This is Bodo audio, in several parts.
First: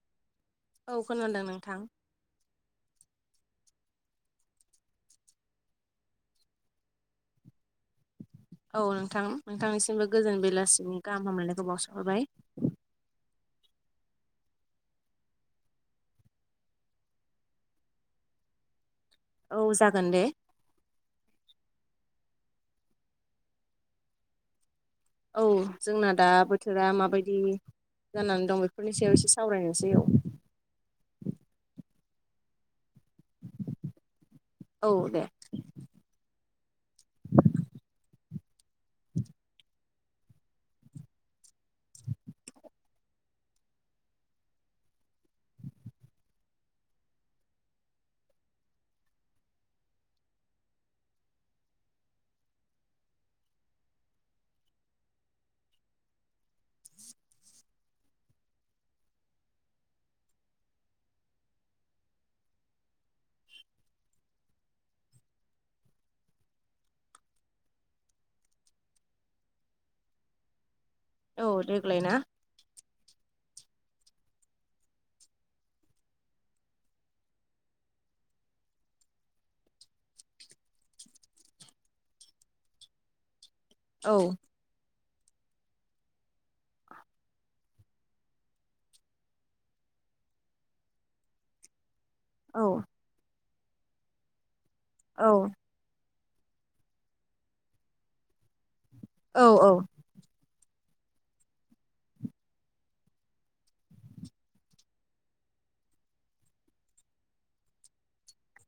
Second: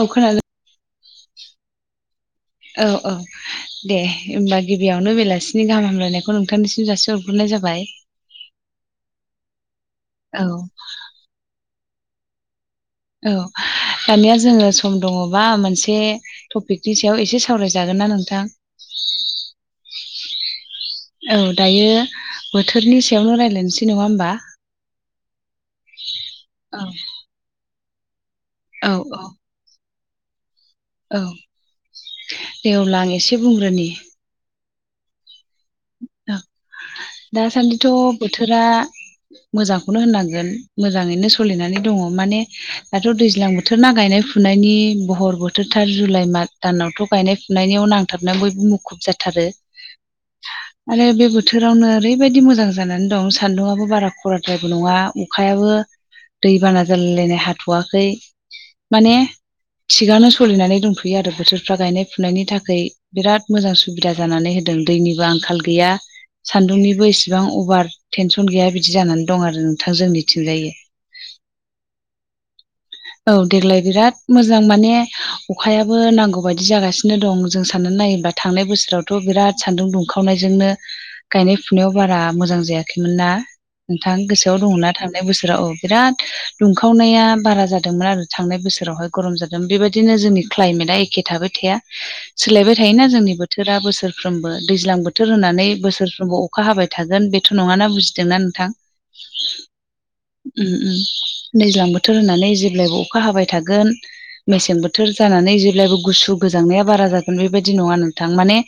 औ खोनादों औ खोनादों नोंथां औ औ दे होमबा गिबियावनो बेलासिनि गाहाम हामलायनायखौ नोंथांनिसिम जासि हरग्रोनाय जाबाय औ नोंथां नोंथांनिसिमबो गोजोन औ बेलासिनि गाहाम हामलायनायखौ बावसोमहरबाय औ दानिया जोङो सम दङबा मोनसे टपिकनि सायाव एसे सावरायजागोन ना नोंथां औ जागोन दे औ दायो बोथोरनि सायावनो रायज्लायनोसै नङा होमबा औ जोंना दा औ बोथोरा माबायदि जानानै दं औ बेफोरनि सायाव औ एसे सावरायनोसै औ औ दे अब्ला आं एसे बुंग्रोनि औ दे दासान्दिथ' बोथोरा मोजांखौनो होननांगोन मोजाङैनो सोलिनानै दङ माने दाथ' दैज्लां बोथोराव बोथोर ना गायनाय फुनायनि बहर बोथोरथार जुलाइ माद दानावथ' गायनाय फुनायनियाव नां बथाबनानै बयबो मुखुब जाथारो [inaudible] आरो बे बोथोरावनो ओरैबायदि मोजां जानानै दं सान्दुंआबो बारा खराद्राइबो नङा अखायाबो दैबाना जालायलायनाय हाथ'वाखै माने थिगानो सोलिनानै दंथ'यो आरो बोथोरफ्रा गायनाय फुनायनि थाखै बिराद मोजां सुबिदा जानानै होदों दैनिबो आंखाल गैया सान्दुंनिबो इसेबां अभार टेनसन गैया बिदि जानानै दं आरो नोंथां जोंनिथिंजायो औ देग्लाय ना औ देग्लाय बिराद मोजां माने अखायाबो नांगौ बायदि जागासिनो दं जों साननानै नायोबा थांनाय बोसोरावथ' बिराद सान्दुं दुंखावनायजोंनो गायनाय फुनायाव बारा मोजां जायाखैमोन ना। औ नोंथां गोसोआव दङना थांनाय बोसोराव औ बिराद दुंखावनाया बारा जादोंमोन आरो थांनाय बोसोरावहाय गरम जादोंमोन बेबायदिनो जोंनि क्लाइमेटआ एखे थाबाय थाया। औ सोलायबाय थायोना जोंनि बोथोरा बोसोरफ्रोमबो दैज्लां बोथोर औ होनानै बोसोरफ्रोमबो अ अखा हाबाय थागोन बेथ' नङाना बुजिदोंना नोंथां औ औ उम उम दैज्लां बोथोर होननानै जेब्लायबो अखा हाबाय थागोन मेसें बोथोर जानानै जेब्लायबो गुसु गोजांनाया बारा जागोन बेबायदि नङा नोंथां। माने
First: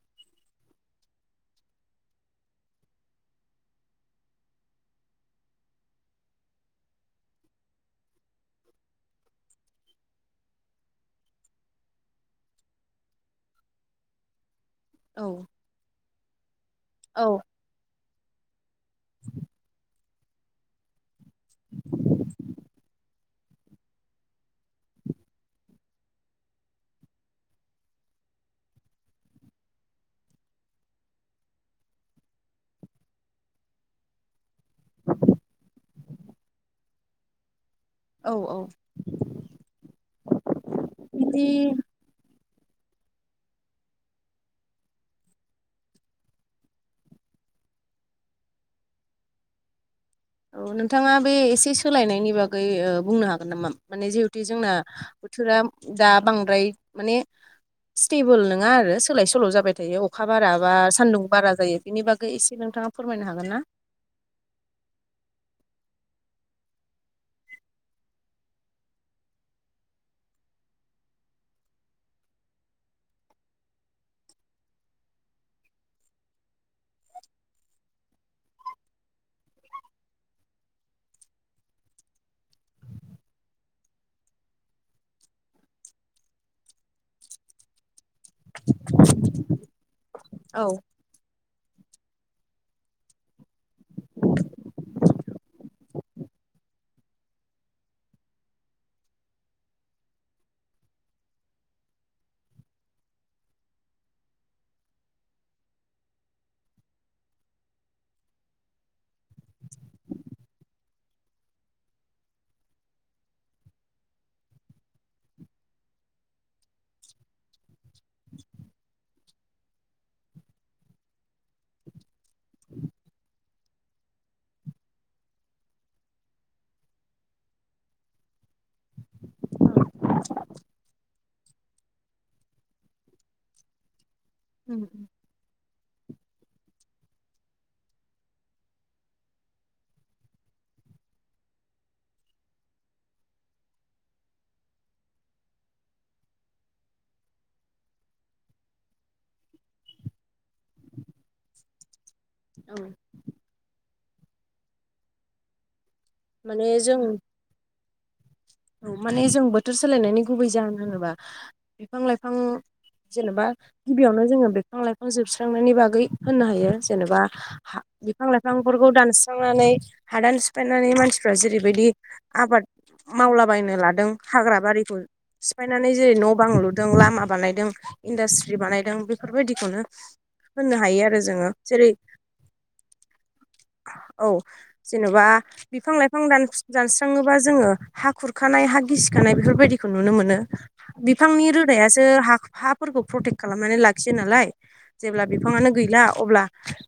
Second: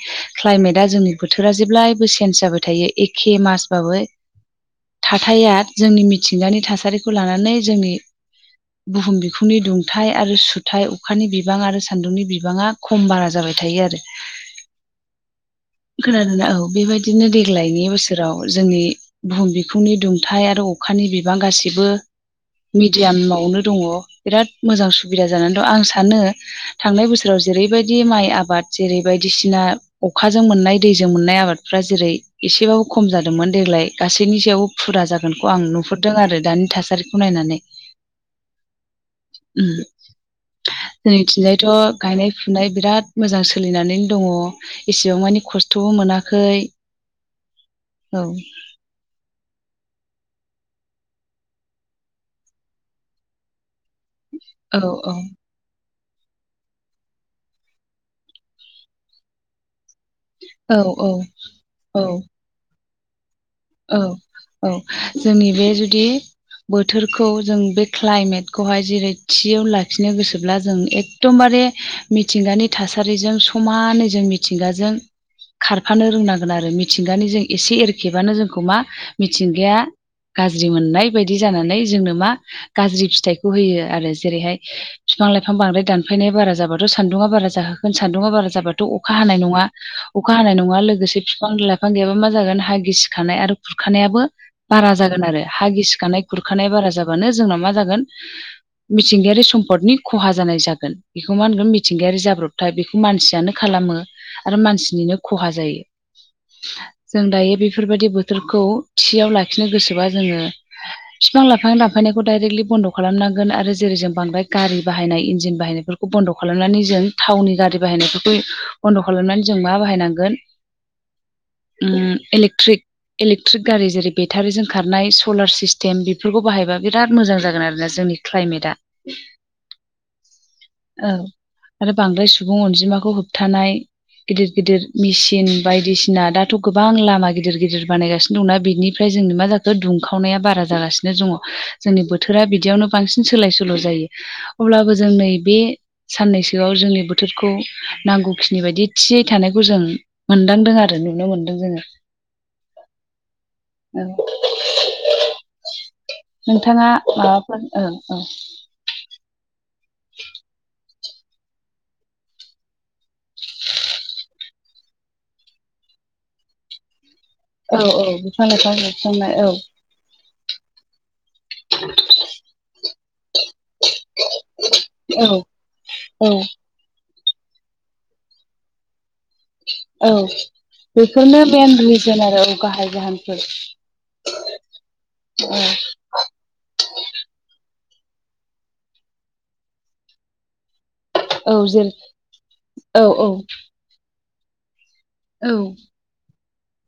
क्लाायमेटआ जोंनि बोथोरा जेब्लायबो चेन्ज जाबाय थायो एखे मासबाबो थाथाया जोंनि मिथिंगानि थासारिखौ लानानै जोंनि बुहुम बिखुंनि दुंथाइ आरो सुथाइ अखानि बिबां आरो सान्दुंनि बिबाङा खम बारा जाबाय थायो आरो औ खोनादोंना औ औ बेबायदिनो देग्लायनि बोसोराव जोंनि बुहुम बिखुंनि दुंथाइ आरो अखानि बिबां गासिबो मिडियाम आवनो दङ बिराद मोजां सुबिदा जानानै दं आं सानो थांनाय बोसोराव जेरैबायदि माइ आबाद जेरै बायदिसिना अखाजों मोननाय दैजों मोननाय आबादफ्रा जेरै एसेबाबो खम जादोंमोन देग्लाय गासैनि सायाव फुरा जागोनखौ आं नुहरदों आरो दानि थासारिखौ नायनानै औ औ उम बिदि जोंथिंजायथ' गायनाय फुनाय बिराद मोजां सोलिनानै दङ। एसेबां मानिे खस्थ'बो मोनाखै औ औ नोंथाङा बे एसे सोलायनायनि बागै ओ बुंनो हागोन नामा माने जिहेथ थि जोंना औ औ बोथोरा दा बांद्राय माने स्टेबोल नङा आरो सोलाय सोल' जाबाय थायो। अ अखा बारा बा औ सान्दुं औ बारा जायो बेनि औ बागै एसे नोंथाङा फोरमायनो हागोन ना? औ औ जोंनि बे जुदि बोथोरखौ जों बे क्लाइमेटखौहाय जेरै थियाव लाखिनो गोसोब्ला जों एक दमबारे मिथिंगानि थासारिजों समानै जों मिथिंगाजों खारफानो रोंनांगोन आरो मिथिंगानि जों एसे एरखेबानो जोंखौ मा मिथिंगाया गाज्रि मोननाय बायदि जानानै जोंनो मा गाज्रि फिथाइखौ होयो आरो जेरैहाय बिफां लाइफां बांद्राय दानफायनाया बारा जाबाथ' सान्दुङा बारा जाहोख गोन सानदुङा बारा जाबाथ' अखा हानाय नङा अखा हानाय औ नङा लोगोसे बिफां लाइफां गैयाबा मा जागोन हा गिसि खानाय आरो खुरखानायाबो बारा जागोन आरो हा गिसिखानाय गुरखानाय बारा जाबानो जोंनााव मा जागोन मिथिंगायारि सम्पदनि खहा जानाय जागोन बेखौ मा होनगोन मिथिंगायारि जाब्रब थाय बेखौ मानसियानो खालामो आरो मानसिनिनो खहा जायो। जों दायो बेफोरबायदि बोथोरखौ थियाव लाखिनो गोसोबा जोङो बिफां लाइफां दानफायनायखौ डाइरेक्टलि बन्द' खालामनांगोन आरो जेरै जों बांद्राय गारि बाहायनाय इन्जिन बाहायनायफोरखौ बन्द' खालामनानै जों थावनि गारि बाहायनायफोरखौ बन्द' खालामनानै जों मा बाहायनांगोन उम इलेक्ट्रिक इलेकट्रिक गारि जेरै बेटारिजों खारनाय सलार सिस्टेम बेफोरखौ बाहायबा बिराद मोजां जागोन आरोना जोंनि क्लाायमेटआ औ आरो बांद्राय सुबुं अनजिमाखौ होबथानाय गिदिर गिदिर मेसिन बायदिसिना दाथ' गोबां लामा गिदि दिर गिदिर बानायगासिनो दंना बेनिफ्राय जोंनि मा जाखो दुंखावनाया बारा जागासिनो दङ। जोंनि बोथोरा बिदियावनो बांसिन सोलाय सोल' जायो अब्लाबो जोंनि नैबे साननैसोआव जोंनि बोथोरखौ नांगौखिनि बायदि थियै थानायखौ जों मोनदांदों आरो नुनो मोनदों जोङो। औ औ माने नोंथाङा जों माबाफोर औ औ औ माने जों बोथोर सोलायनायनि गुबै जाहोन होनोबा बिफां लाइफां जेनोबा गिबियावनो जोङो बिफां लाइफां जोबस्रांनायनि बागै होननो हायो जेनेबा औ हा औ बिफां लाइफां लाइफांफोरखौ जोबस्रांनाय औ दानस्रांनानै हादान सिफायनानै मानसिफ्रा जेरैबायदि आबाद [unintelligible] बायनो लादों हाग्रा बारिखौ औ सिफायनानै जेरै औ न' बां नुदों लामा बानायदों इन्दिसत्रि बानायदों बिफ फोर बायदिखौनो औ होननो हायो आरो बेफोरनो जोङो मेन जेरै रिजोन आरो औ गाहाय जाहोनफोर औ जेन'बा औ बिफां लाइफां दानस दानस्राङोबा जोङो हा खुरखानाय हा गिसिखानाय बेफोरबायदिखौ नुनो मोनो। बिफांनि औ जेरै रोदायासो हा हाफोरखौ औ औ प्रटेक्ट खालामनानै लाखियो नालाय। जेब्ला बिफाङानो गैला अब्ला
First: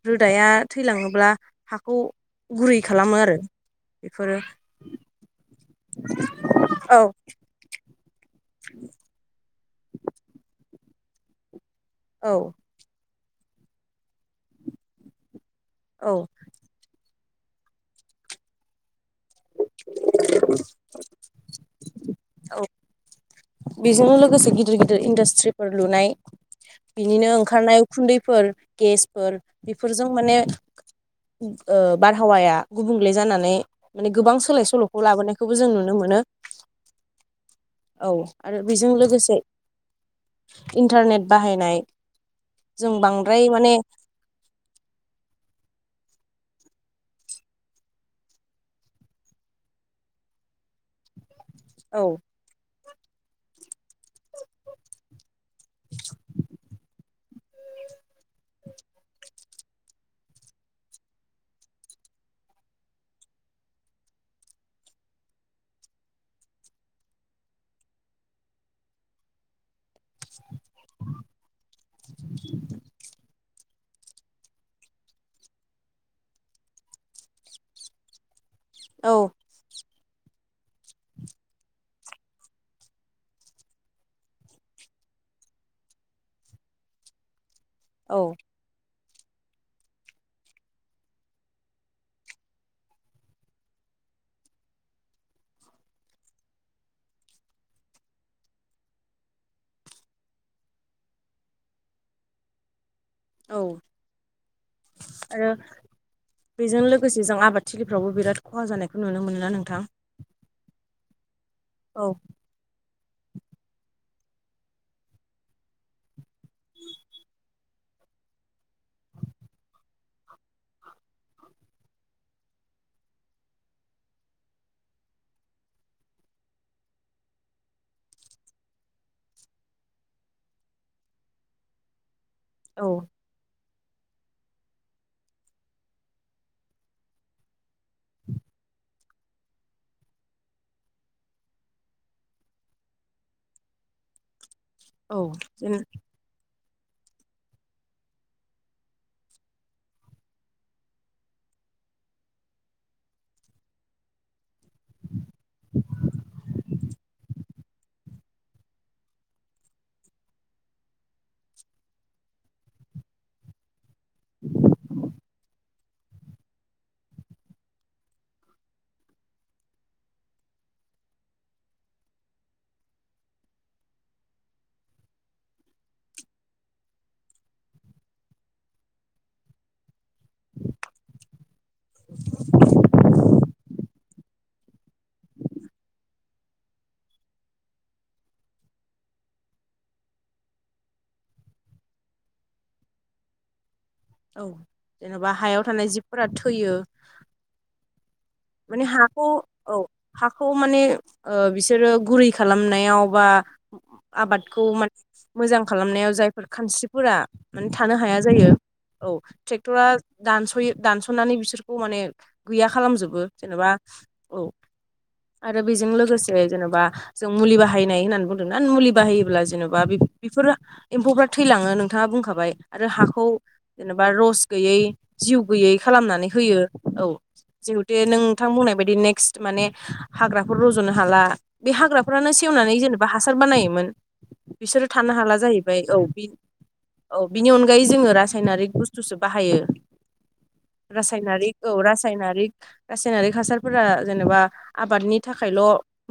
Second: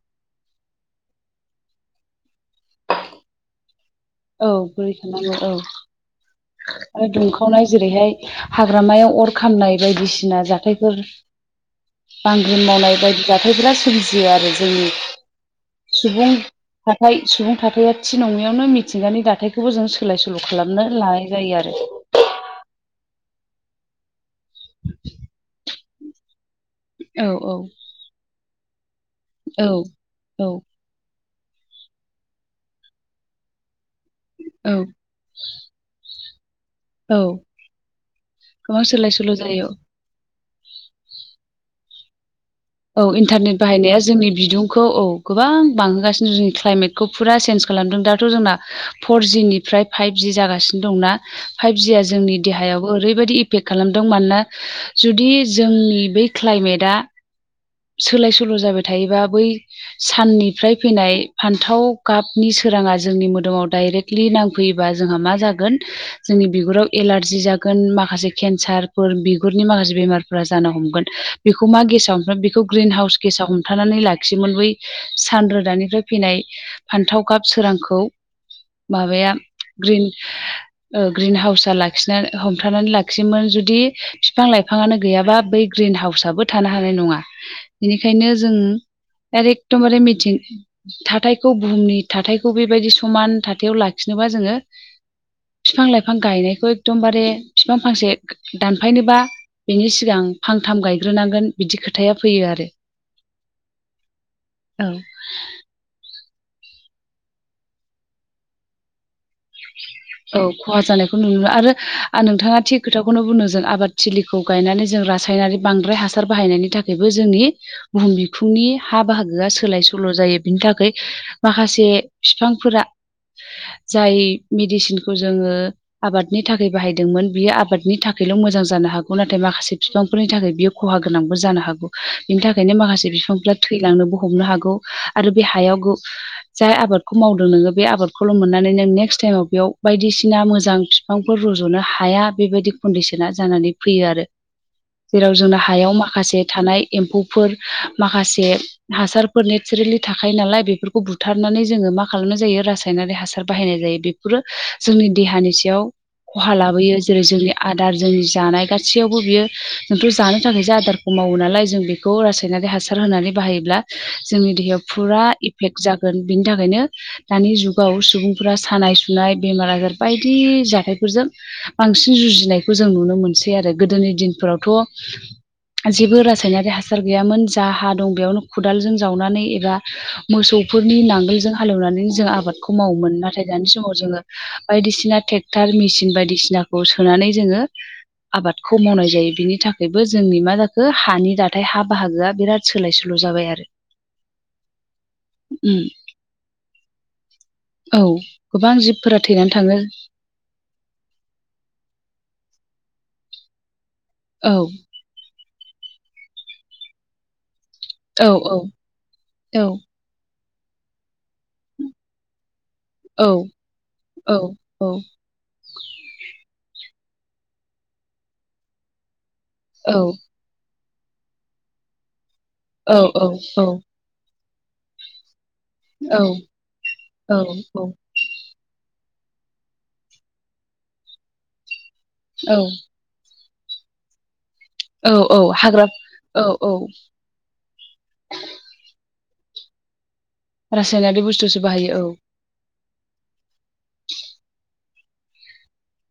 रोदाया थैलाङोब्ला हाखौ गुरै खालामो आरो बेफोरो औ गुरै खालामो औ औ ओ दुंखावनाय जेरैहाय हाग्रामायाव अर खामनाय बायदिसिना जाथायफोर औ बांग्रि मावनाय बायदि दथाय बिाद सोमजियो आरो जोंनि औ सुबुं थाथाय सुबुं थाथाया थि नङियावनो मिथ थिंगानि दाथथायखौबो जों सोलाय सोल' खालामनो लानाय जायो आरो औ बेजों लोगोसे गिदिर गिदिर इन्दास्ट्रिफोर लुनाय औ बिनिनो औ ओंखारनाय खुन्दैफोर गेसफोर औ बेफोरजों माने औ ओब ओ बारहावाया गुबुंले जानानै माने गोबां सोलाय औ सोल'खौ लाबोनायख खौबो जों नुनो मोनो। औ औ आरो गोबां बेजों सोलाय लोगोसे सोल' जायो इन्टारनेट बाहायनाय जों औ बांद्राय इन्टारनेट माने बाहायनाया जोंनि बिदुंखौ औ गोबां बांहोगासिनो जोंनि क्लाइमेटखौ फुरा चेन्ज खालामदों दाथ' जोंना फर जिनिफ्राय फाइभज जागासि दंना फाइभजिआ औ जोंनि देहायावबो ओरैबायदि इफेक्ट खालामदों मानोना जुदि जोंनि बै क्लाइमेटआ सोलाय सोल' जाबाय थायोबा बै साननिफ्राय फैनाय फान्थाव गाबनि सोराङा जोंनि मोदोमाव दाइरेक्ट ख्लि नांफैयोबा जोंहा मा जागोन? जोंनि बिगुराव एलारजि जागोन माखासे केन्सारफोर बिगुरनि माखासे बेमारफोरा जानो हमगोन। बेखौ मा गेसाव फ्राय बेखौ ग्रिन हाउस गेसाव हमथानानै लाखियोमोन बै सान रोदानिफ्राय फैनाय फान्थाव गाब सोरांखौ औ माबाया ग्रिन ओ ग्रिन हाउसा लाख [unintelligible] हमथानानै लाखियोमोन जुदि बिफां लाइफाङानो गैयाबा बै ग्रिन हाउसाबो थानो हानाय नङा। बेनिखायनो औ जों आरो एखदमबारे मिथिं थाथायखौ बुहुमनि थाथायखौ बेबायदि समान थाथायाव लाखिनोबा जोङो बिफां लाइफां गायनायखौ एकदमबारे बिफां फांसे दानफायनोबा बेनि सिगां फांथाम गायग्रोनांगोन बिदि खोथाया फैयो आरो औ आरो बेजों लोगोसे जों आबादथिलिफ्रावबो बिराद खहा जानायखौ नुनो मोनोना नोंथां? औ खहा जानायखौ नुनो आरो औ आ नोंथाङा थिग खोथाखौनो बुंनो जों आबाद थिलिखौ गायनानै जों रासायनारि बांद्राय हासार बाहायनायनि थाखायबो जोंनि बुहुम बिखुंनि हा बाहागोआ सोलाय सोल' जायो बिनि थाखै माखासे फिफांफोरा जाय मेडिसिनखौ जोङो आबादनि थाखाय बाहायदोंमोन बियो आबादनि थाखायल' मोजां जानो हागौ नाथाय माखासे बिफांफोरनि थाखाय बियो खहा गोनांबो जानो हागौ बिनि थाखायनो औ माखासे बिफांफ्रा थैलांनोबो हमनो हागौ आरो बे हायाव गो जाय आबादखौ मावदों नोङो बे आबादखौल' मोननानै नों नेक्स्ट टाइमाव बेयाव बायदिसिना मोजां बिफांफोर रज'नो हाया बेबायदि कन्डिसना जानानै फैयो आरो। औ जेराव जोंना जेन हायाव माखासे थानाय एम्फौफोर माखासे हासारफोर नेचारेलि थाखायो नालाय बेफोरखौ बुथारनानै जोङो मा खालामनाय जायो रासायनारि हासार बाहायनाय जायो बे फोरो जोंनि देहानि सायाव खहा लाबोयो जेरै जोंनि आदार जोंनि जानाय गासैयावबो बियो जोंथ' जानो थाखायसो आदार मावो नालाय जों बेखौ रासायनारि हासार होनानै बाहायोब्ला जोंनि देहायाव फुरा इफेक्ट जागोन बिनि थाखायनो दानि जुगाव सुबुंफोरा सानाय सु नाय बेमार आजार बायदि जाथायफोरजों बांसिन जुजिनायखौ जों नुनो मोनसै आरो गोदोनि दिनफोरावथ' जेबो रासायनारि हासार गैयामोन जा हा दं बेयावनो खदालजों जावनानै एबा मोसौफोरनि नांगोलजों हालेवनानै जों आबादखौ मावोमोन नाथाय दानि समाव जोङो बायदिसिना टेक्टार मेसिन बायदिसिनाखौ सोनानै जोङो आबादखौ मावनाय जायो बिनि थाखायबो जोंनि मा जाखो हानि दाथाय हा बाहागोआ बिराद सोलाय सोल' जाबाय आरो। औ जेन'बा हायाव उम थानाय जिबफोरा थैयो। औ गोबां माने जिबफोरा हाखौ थैनानै औ थाङो। हाखौ माने बिसोरो ओ गुरै खालामनायाव बा औ आबादखौ माने मोजां खालामनायाव जायफोर खानस्रिफोरा माने थानो हाया औ जायो औ औ औ ट्रेक्टरा दानस'यो दानस'नानै बिसोरखौ माने गैया खालाम औ जेनेबा औ। आरो बेजों लोगोसे जेन'बा जों मुलि बाहायनाय होननानै बुंदों ना मुलि बाहायोब्ला जेन' बा औ बेफोरो एम्फौफोरा थैलाङो नोंथाङा बुंखाबाय आरो औ हाखौ औ जेनेब बा रस गैयै जिउ गैयै खालामनानै होयो औ जिउ नोंथां बुंनाय बायदि नेकस्ट माने हाग्राफोर रज'नो हाला बे हाग्राफ्रानो सेवनानै जेनेब बा हासार बानायोमोन बिसोरो थानो औ हाला औ जाहैबाय हाग्रा औ बि औ। बिनि अनगायै जोङो रासायनारिक बुस्थुसो बाहायो। रासायनारि बुस्थुसो रासायनारिक औ बाहायो रासायनारिक रासायनारिक हासारफोरा जेनेबा आबादनि थाखायल'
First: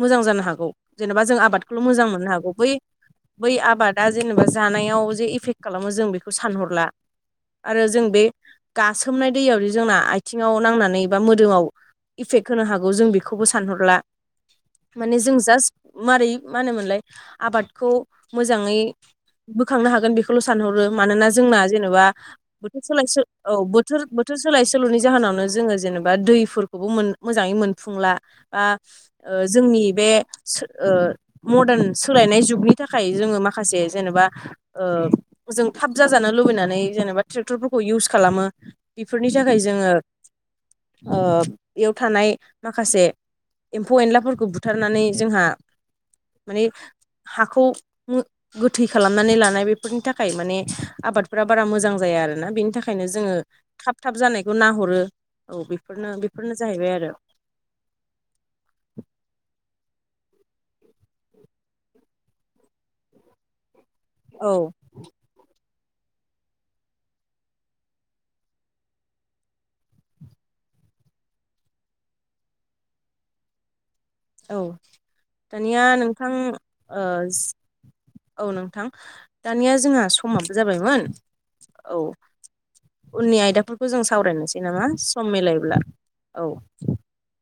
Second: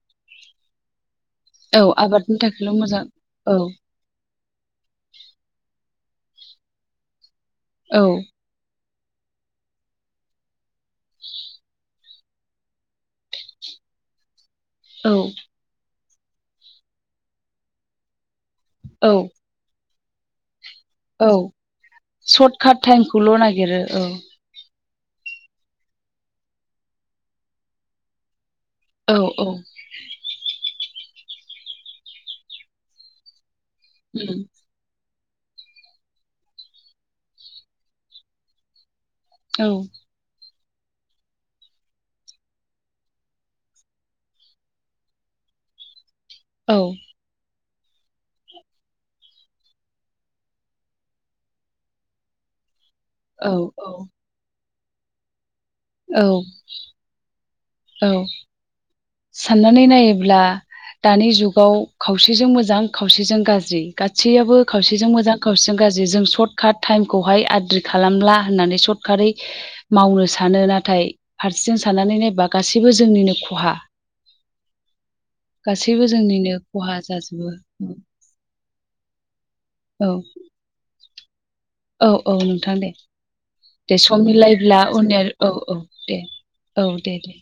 मोजां जानो हागौ जेनेबा जों आबाद खौल' औ मोजां मोननो आबादनि हागौ बै थाखायल' मोजां बै औ आबाद दा जेनेबा जानायाव जे इफेक्ट खालामो जों बेखौ सानहरला आरो औ जों बे गासोमनाय दैयावदि जोंना आथिङाव नांनानै बा मोदोमाव इफेक्ट होनो हागौ जों बेखौबो सानहरला औ माने जों जास्ट मारै मा होनोमोनलाय आबादखौ मोजाङै औ बोखांनो हागोन बेख खौल' सानहरो मानोना औ जोंना जेनेबा सर्ट काट बोथोर सोलाय सो टाइमखौल' औ नागिरो बोथोर बोथोर सो सोलाय सोल'नि जाहोनावनो जोङो जेनेबा दैफोरखौबो मोन मोजाङै मोनफुंला। बा औ ओ औ जोंनि बे सो ओ मदार्न सोलायनाय जुगनि थाखाय जोङो माखासे जेनेबा उम ओ जों थाब जाजानो लुबैनानै जेनेबा ट्रेक्टरफोरखौ इउस खालामो। बेफोरनि थाखाय औ जोङो ओ एयाव थानाय माखासे एम्फौ एनलाफोरखौ बुथारनानै जोंहा माने औ हाखौ गोथै खालामनानै लानाय बेफोरनि थाखाय माने आबादफोरा बारा मोजां जाया आरोना बेनि थाखा खायनो जोङो औ औ थाब थाब जानायखौ नाहरो औ बेफोरनो औ बेफोरनो जाहैबाय आरो। औ। साननानै नायोब्ला दानि जुगाव खावसेजों मोजां खावसेजों गाज्रि। औ गादसैयाबो खावसे खावसेजों मोजां खावसेजों गाज्रि जों सर्ट काट टाइमखौहाय आद्रि खालामला होननानै सर्ट काटयै मावनो सानो नाथाय फारसेथिं साननानै नायबा गासैबो जोंनिनो खहा। औ दानिया गासैबो नोंथां जोंनिनो खहा ओ जाजोबो औ नोंथां दानिया जोंहा औ समाबो जाबायमोन। औ उननि आयदाफोरखौ दे जों सम सावरायनोसै मिलायब्ला नामा सम उनाव औ मिलायब्ला औ दे औ। औ दे दे।